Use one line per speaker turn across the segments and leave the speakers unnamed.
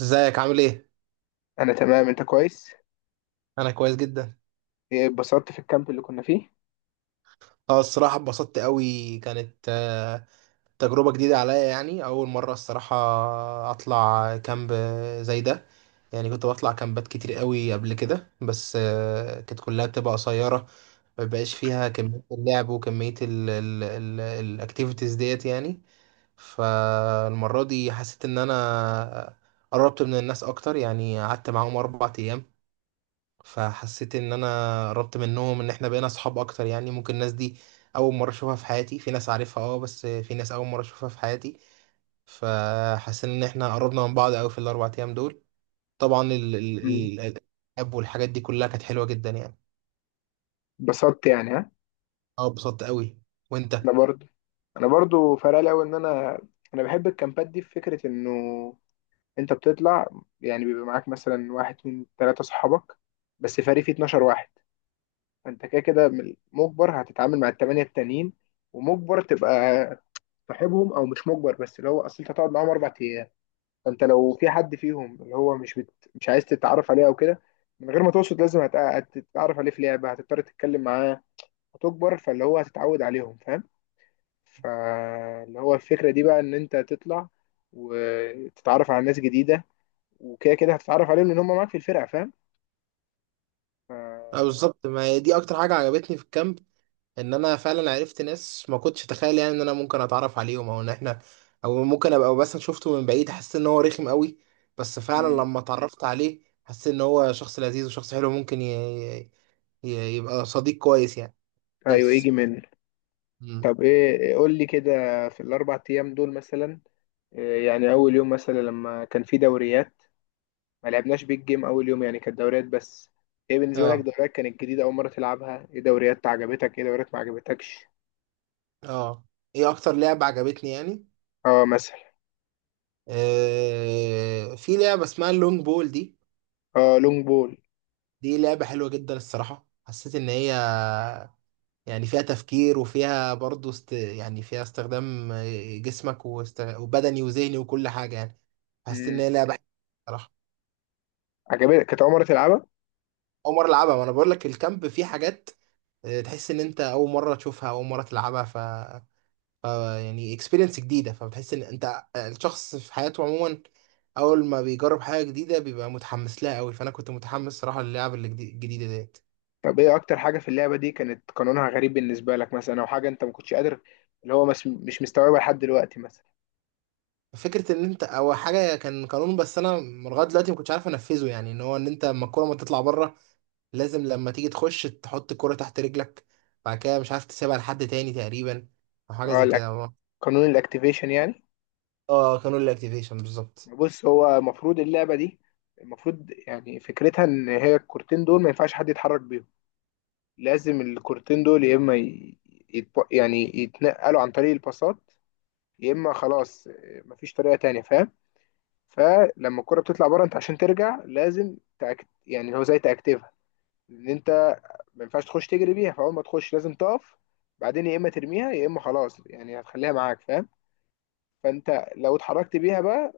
ازيك عامل ايه؟
انا تمام، انت كويس؟
انا كويس جدا.
إيه، اتبسطت في الكامب اللي كنا فيه؟
اه الصراحه اتبسطت قوي. كانت تجربه جديده عليا، يعني اول مره الصراحه اطلع كامب زي ده. يعني كنت بطلع كامبات كتير قوي قبل كده، بس كانت كلها بتبقى قصيره، ما بيبقاش فيها كميه اللعب وكميه الاكتيفيتيز ديت يعني. فالمره دي حسيت ان انا قربت من الناس اكتر، يعني قعدت معاهم 4 ايام، فحسيت ان انا قربت منهم، ان احنا بقينا اصحاب اكتر. يعني ممكن الناس دي اول مره اشوفها في حياتي، في ناس عارفها اه، بس في ناس اول مره اشوفها في حياتي. فحسيت ان احنا قربنا من بعض قوي في الـ4 ايام دول. طبعا ال ال
مم.
ال الالعاب والحاجات دي كلها كانت حلوه جدا يعني.
اتبسطت يعني، ها؟
اه اتبسطت قوي. وانت؟
انا برضو. انا برضو فرق لي أوي ان انا بحب الكامبات دي، في فكره انه انت بتطلع، يعني بيبقى معاك مثلا واحد اتنين تلاته صحابك، بس فريق فيه 12 واحد. فانت كده كده مجبر هتتعامل مع التمانيه التانيين، ومجبر تبقى صاحبهم، او مش مجبر بس اللي هو اصل انت هتقعد معاهم 4 ايام. فانت لو في حد فيهم اللي هو مش عايز تتعرف عليه او كده، من غير ما تقصد لازم هتتعرف عليه في لعبه، هتضطر تتكلم معاه، هتكبر فاللي هو هتتعود عليهم، فاهم؟ فاللي هو الفكره دي بقى ان انت تطلع وتتعرف على ناس جديده، وكده كده هتتعرف عليهم لان هم معاك في الفرقه، فاهم؟ ف...
اه بالظبط، ما هي دي اكتر حاجه عجبتني في الكامب، ان انا فعلا عرفت ناس ما كنتش اتخيل يعني ان انا ممكن اتعرف عليهم، او ان احنا او ممكن ابقى بس شفته من بعيد حسيت ان هو رخم قوي، بس فعلا
مم.
لما اتعرفت عليه حسيت ان هو شخص لذيذ وشخص حلو، ممكن ي... يبقى صديق كويس يعني.
ايوه. يجي
بس.
من
مم.
طب ايه، قول لي كده، في الاربع ايام دول مثلا، إيه يعني اول يوم مثلا لما كان في دوريات؟ ما لعبناش بيج جيم اول يوم، يعني كانت دوريات بس. ايه بالنسبه لك
اه.
دوريات؟ كانت جديده اول مره تلعبها؟ ايه دوريات عجبتك؟ ايه دوريات ما عجبتكش؟
اه. ايه اكتر لعبة عجبتني يعني؟
اه، مثلا.
في لعبة اسمها اللونج بول دي.
اه، لونج بول.
دي لعبة حلوة جدا الصراحة. حسيت ان هي يعني فيها تفكير، وفيها برضه يعني فيها استخدام جسمك وبدني وذهني وكل حاجة يعني. حسيت إن
امم.
هي لعبة صراحة.
عجبتك؟ كانت اول مره تلعبها؟
أول مرة ألعبها. ما أنا بقول لك الكامب فيه حاجات تحس إن أنت أول مرة تشوفها، أول مرة تلعبها. ف... يعني اكسبيرينس جديدة، فبتحس إن أنت الشخص في حياته عموما أول ما بيجرب حاجة جديدة بيبقى متحمس لها أوي، فأنا كنت متحمس صراحة للعب الجديدة ديت.
طب ايه اكتر حاجه في اللعبه دي كانت قانونها غريب بالنسبه لك، مثلا، او حاجه انت ما كنتش قادر اللي هو مش مستوعبها لحد دلوقتي مثلا؟
فكرة ان انت او حاجة كان قانون، بس انا لغاية دلوقتي ما كنتش عارف انفذه، يعني ان هو ان انت لما الكرة ما تطلع بره لازم لما تيجي تخش تحط الكرة تحت رجلك، بعد كده مش عارف تسيبها لحد تاني تقريبا، او حاجة
اه،
زي كده.
قانون الاكتيفيشن يعني.
اه قانون الاكتيفيشن بالظبط.
بص، هو المفروض اللعبه دي المفروض يعني فكرتها ان هي الكورتين دول ما ينفعش حد يتحرك بيهم، لازم الكورتين دول يا اما يعني يتنقلوا عن طريق الباصات، يا اما خلاص، مفيش طريقه تانية، فاهم؟ فلما الكره بتطلع بره، انت عشان ترجع لازم يعني هو زي تاكتيفها، ان انت ما ينفعش تخش تجري بيها، فاول ما تخش لازم تقف، بعدين يا اما ترميها يا اما خلاص، يعني هتخليها معاك، فاهم؟ فانت لو اتحركت بيها بقى،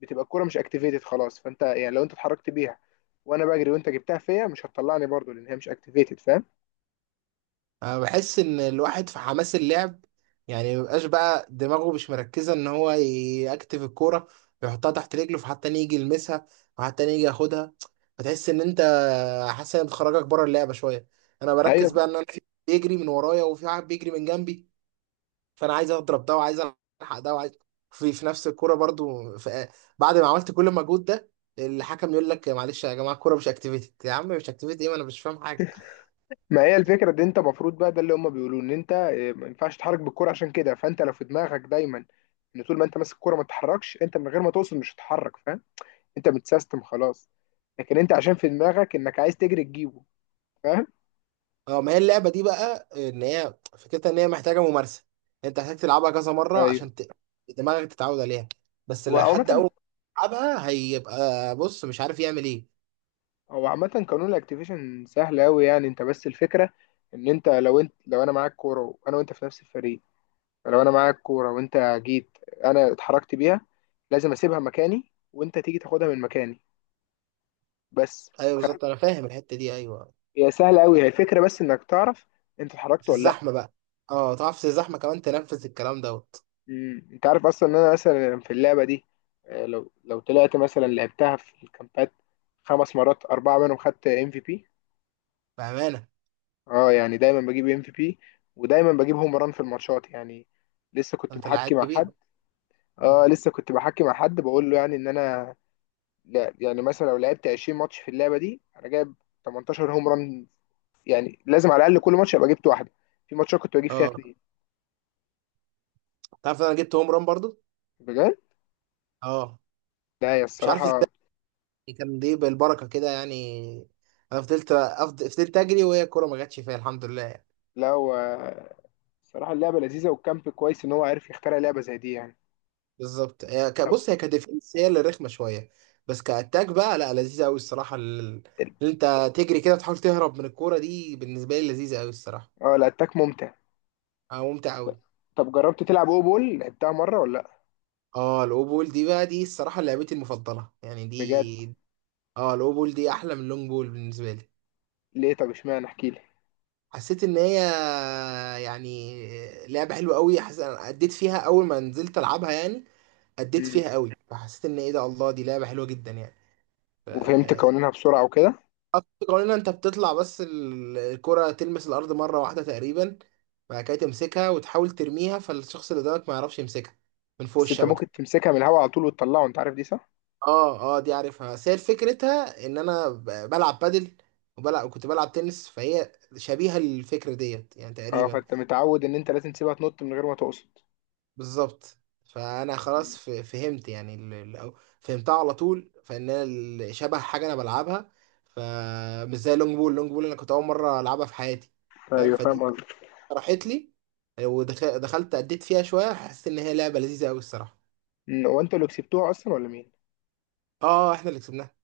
بتبقى الكره مش اكتيفيتد خلاص، فانت يعني لو انت اتحركت بيها وانا بجري وانت جبتها فيا، مش هتطلعني برضو لان هي مش اكتيفيتد، فاهم؟
انا بحس ان الواحد في حماس اللعب يعني مبقاش بقى دماغه مش مركزه ان هو يكتف الكوره، يحطها تحت رجله، فحتى تاني يجي يلمسها وحتى تاني يجي ياخدها. فتحس ان انت حاسس ان بتخرجك بره اللعبه شويه. انا بركز
ايوه.
بقى ان انا في بيجري من ورايا وفي واحد بيجري من جنبي، فانا عايز اضرب ده وعايز الحق ده وعايز في في نفس الكوره برضو، في بعد ما عملت كل المجهود ده الحكم يقول لك معلش يا جماعه الكوره مش اكتيفيتد. يا عم مش اكتيفيتد ايه، ما انا مش فاهم حاجه.
ما هي الفكرة دي، انت المفروض بقى ده اللي هم بيقولوه، ان انت ما ينفعش تتحرك بالكرة، عشان كده فانت لو في دماغك دايما ان طول ما انت ماسك الكرة ما تتحركش، انت من غير ما توصل مش هتتحرك، فاهم؟ انت متسيستم خلاص. لكن انت عشان في دماغك انك عايز تجري تجيبه، فاهم؟
اه ما هي اللعبه دي بقى ان هي فكرتها ان هي محتاجه ممارسه، انت محتاج تلعبها كذا مره
ايوه.
عشان دماغك تتعود عليها. بس لو
وعامة،
حد اول ما يلعبها هيبقى بص مش عارف يعمل ايه.
هو عامة قانون الاكتيفيشن سهل قوي، يعني انت بس الفكرة ان انت لو انا معاك كورة وانا وانت في نفس الفريق، لو انا معاك كورة وانت جيت، انا اتحركت بيها، لازم اسيبها مكاني وانت تيجي تاخدها من مكاني، بس.
ايوه بالظبط انا فاهم الحته دي، ايوه.
هي سهلة أوي، هي الفكرة بس إنك تعرف أنت اتحركت
في
ولا لأ.
الزحمه بقى، اه تعرف في الزحمه كمان تنفذ الكلام دوت.
مم. أنت عارف أصلا إن أنا مثلا في اللعبة دي، لو طلعت مثلا لعبتها في الكامبات خمس مرات، أربعة منهم خدت ام في بي.
بامانه.
أه يعني دايما بجيب ام في بي، ودايما بجيب هوم ران في الماتشات يعني. لسه كنت
انت لعيب
بحكي مع
كبير
حد.
بقى.
أه
مم.
لسه كنت بحكي مع حد بقول له يعني إن أنا، لا يعني مثلا لو لعبت 20 ماتش في اللعبة دي أنا جايب 18 هوم ران، يعني لازم على الأقل كل ماتش أبقى جبت واحدة، في ماتشات كنت بجيب فيها
اه،
اتنين.
تعرف انا جبت هوم ران برضو.
بجد.
اه.
لا هي
مش عارف ازاي،
الصراحة
يعني كان دي بالبركه كده يعني. انا فضلت اجري وهي الكوره ما جاتش فيها الحمد لله.
لا هو الصراحة اللعبة لذيذة، والكامب كويس إن هو عارف يخترع لعبة زي دي يعني.
بالظبط هي
طب.
بص هي كديفنس هي اللي رخمه شويه، بس كاتاك بقى لا لذيذه قوي الصراحه. اللي انت تجري كده تحاول تهرب من الكوره دي بالنسبه لي لذيذه قوي الصراحه.
اه، الأتاك ممتع.
اه ممتع قوي.
طب جربت تلعب أو بول؟ لعبتها مرة ولا لأ؟
اه الاوبول دي بقى دي الصراحه لعبتي المفضله يعني
بجد؟
دي. اه الاوبول دي احلى من اللونج بول بالنسبه لي.
ليه؟ طب اشمعنى، احكيلي.
حسيت ان هي يعني لعبه حلوه قوي، حسيت انا اديت فيها اول ما نزلت العبها يعني، اديت
مم.
فيها قوي فحسيت ان ايه ده، الله دي لعبه حلوه جدا يعني.
وفهمت قوانينها بسرعة وكده؟
خط قوانينها انت بتطلع بس الكرة تلمس الارض مرة واحدة تقريبا، بعد كده تمسكها وتحاول ترميها فالشخص اللي قدامك ما يعرفش يمسكها من فوق
بس أنت ممكن
الشبكة.
تمسكها من الهوا على طول وتطلعه، أنت عارف دي صح؟
اه اه دي عارفها، بس هي فكرتها ان انا بلعب بادل، وبلعب كنت بلعب تنس، فهي شبيهة للفكرة ديت يعني
اه،
تقريبا.
فأنت متعود إن أنت لازم تسيبها تنط من غير ما تقصد.
بالظبط. فانا خلاص
مم.
فهمت يعني فهمتها على طول، فان انا شبه حاجة انا بلعبها. فمش زي اللونج بول، اللونج بول انا كنت اول مرة العبها في حياتي. فاهم.
أيوه، فاهم
فدي
قصدك.
راحت لي، ودخلت اديت فيها شويه، حسيت ان هي لعبه لذيذه قوي الصراحه.
مم. هو أنتوا اللي كسبتوها أصلا ولا مين؟
اه احنا اللي كسبناها.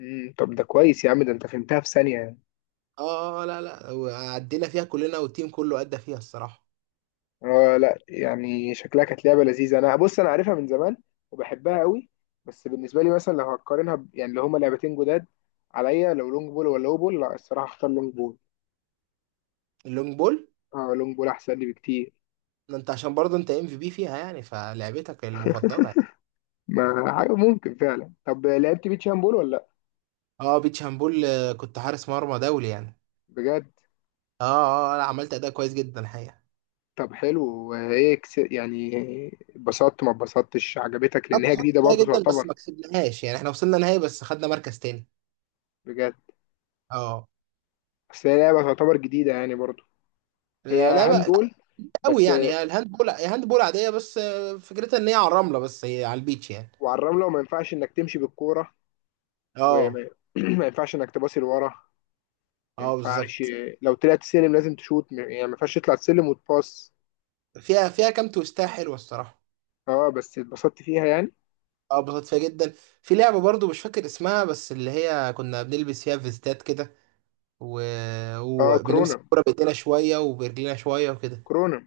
مم. طب ده كويس يا عم، ده أنت فهمتها في ثانية يعني.
اه لا لا وعدينا فيها كلنا والتيم كله ادى فيها الصراحه.
آه لا، يعني شكلها كانت لعبة لذيذة. أنا بص، أنا عارفها من زمان وبحبها قوي، بس بالنسبة لي مثلا لو هقارنها يعني اللي هما لعبتين جداد عليا، لو لونج بول ولا لو بول، لا الصراحة هختار لونج بول.
اللونج بول.
اه، لونج بول أحسن لي بكتير.
ما انت عشان برضه انت ام في بي فيها يعني، فلعبتك المفضله يعني.
ما حاجة ممكن فعلا. طب لعبت بيتش هاند بول ولا لأ؟
اه بيتش هامبول كنت حارس مرمى دولي يعني.
بجد؟
اه اه لا عملت اداء كويس جدا الحقيقه.
طب حلو، ايه يعني اتبسطت ما اتبسطتش؟ عجبتك؟ لأن
خدت
هي
خط
جديدة
كويس
برضو
جدا، بس
تعتبر.
ما كسبناهاش، يعني احنا وصلنا نهائي بس خدنا مركز تاني.
بجد؟
اه.
بس هي لعبة تعتبر جديدة يعني برضو. هي
لا لا
هاند
بقى، لا
بول
قوي
بس.
يعني، هي الهاند بول هي هاند بول عاديه، بس فكرتها ان هي على الرمله بس هي على البيتش يعني.
وعلى الرملة، وما ينفعش إنك تمشي بالكورة.
اه.
وما ما ينفعش انك تباصي لورا. ما
اه
ينفعش،
بالظبط.
لو طلعت سلم لازم تشوت، يعني ما ينفعش تطلع السلم وتباص.
فيها كام تويستاية حلوه الصراحه.
اه، بس اتبسطت فيها يعني.
اه اتبسطت فيها جدا. في لعبه برضو مش فاكر اسمها، بس اللي هي كنا بنلبس فيها فيستات كده و...
اه،
وبنمسك
كورونا.
الكوره بايدينا شويه وبرجلينا شويه وكده.
كورونا.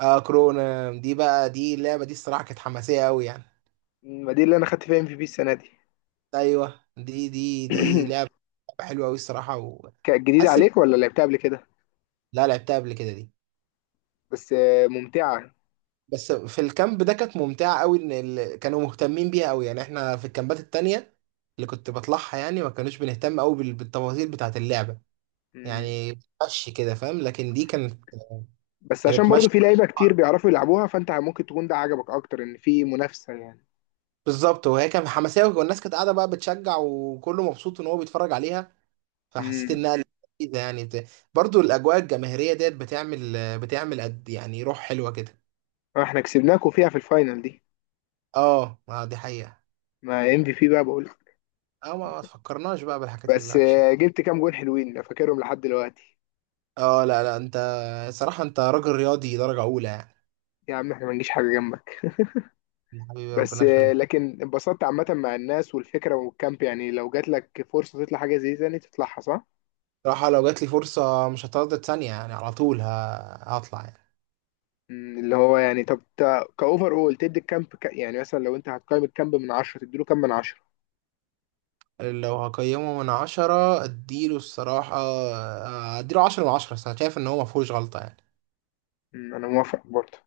اه كورونا دي بقى، دي اللعبه دي الصراحه كانت حماسيه قوي يعني.
ما دي اللي انا خدت فيها ام في بي السنه دي.
ايوه دي لعبه حلوه قوي الصراحه،
كانت جديده
وحاسس
عليك ولا لعبتها قبل كده؟
لا لعبتها قبل كده دي،
بس ممتعه.
بس في الكامب ده كانت ممتعة قوي، ان ال... كانوا مهتمين بيها قوي يعني. احنا في الكامبات التانية اللي كنت بطلعها يعني ما كانوش بنهتم قوي بالتفاصيل بتاعة اللعبة
مم.
يعني. مشي كده فاهم، لكن دي كانت
بس عشان
كانت
برضو
مشي.
في لعيبه كتير بيعرفوا يلعبوها، فانت ممكن تكون ده عجبك اكتر ان في منافسه يعني.
بالظبط، وهي كانت حماسية والناس كانت قاعدة بقى بتشجع وكله مبسوط ان هو بيتفرج عليها، فحسيت
امم.
انها لذيذة يعني برضو الاجواء الجماهيرية ديت بتعمل قد يعني روح حلوة كده.
احنا كسبناكوا فيها في الفاينل دي.
اه ما دي حقيقة.
ما ام في بي بقى بقول.
اه ما تفكرناش بقى بالحاجات
بس
الوحشة.
جبت كام جون حلوين أنا فاكرهم لحد دلوقتي.
اه لا لا انت صراحة انت راجل رياضي درجة أولى يعني.
يا عم احنا ما نجيش حاجة جنبك.
حبيبي
بس
ربنا يخليك.
لكن اتبسطت عامة مع الناس والفكرة والكامب، يعني لو جات لك فرصة تطلع حاجة زي دي تاني تطلعها صح؟
صراحة لو جات لي فرصة مش هتردد ثانية يعني، على طول هطلع.
مم. اللي هو يعني، طب، كأوفر أول تدي الكامب يعني مثلا لو أنت هتقيم الكامب من 10 تديله كام من 10؟
يعني لو هقيمه من 10 اديله الصراحة، اديله 10 من 10. أنا شايف ان هو مفهوش غلطة يعني.
مم، أنا موافق برضه.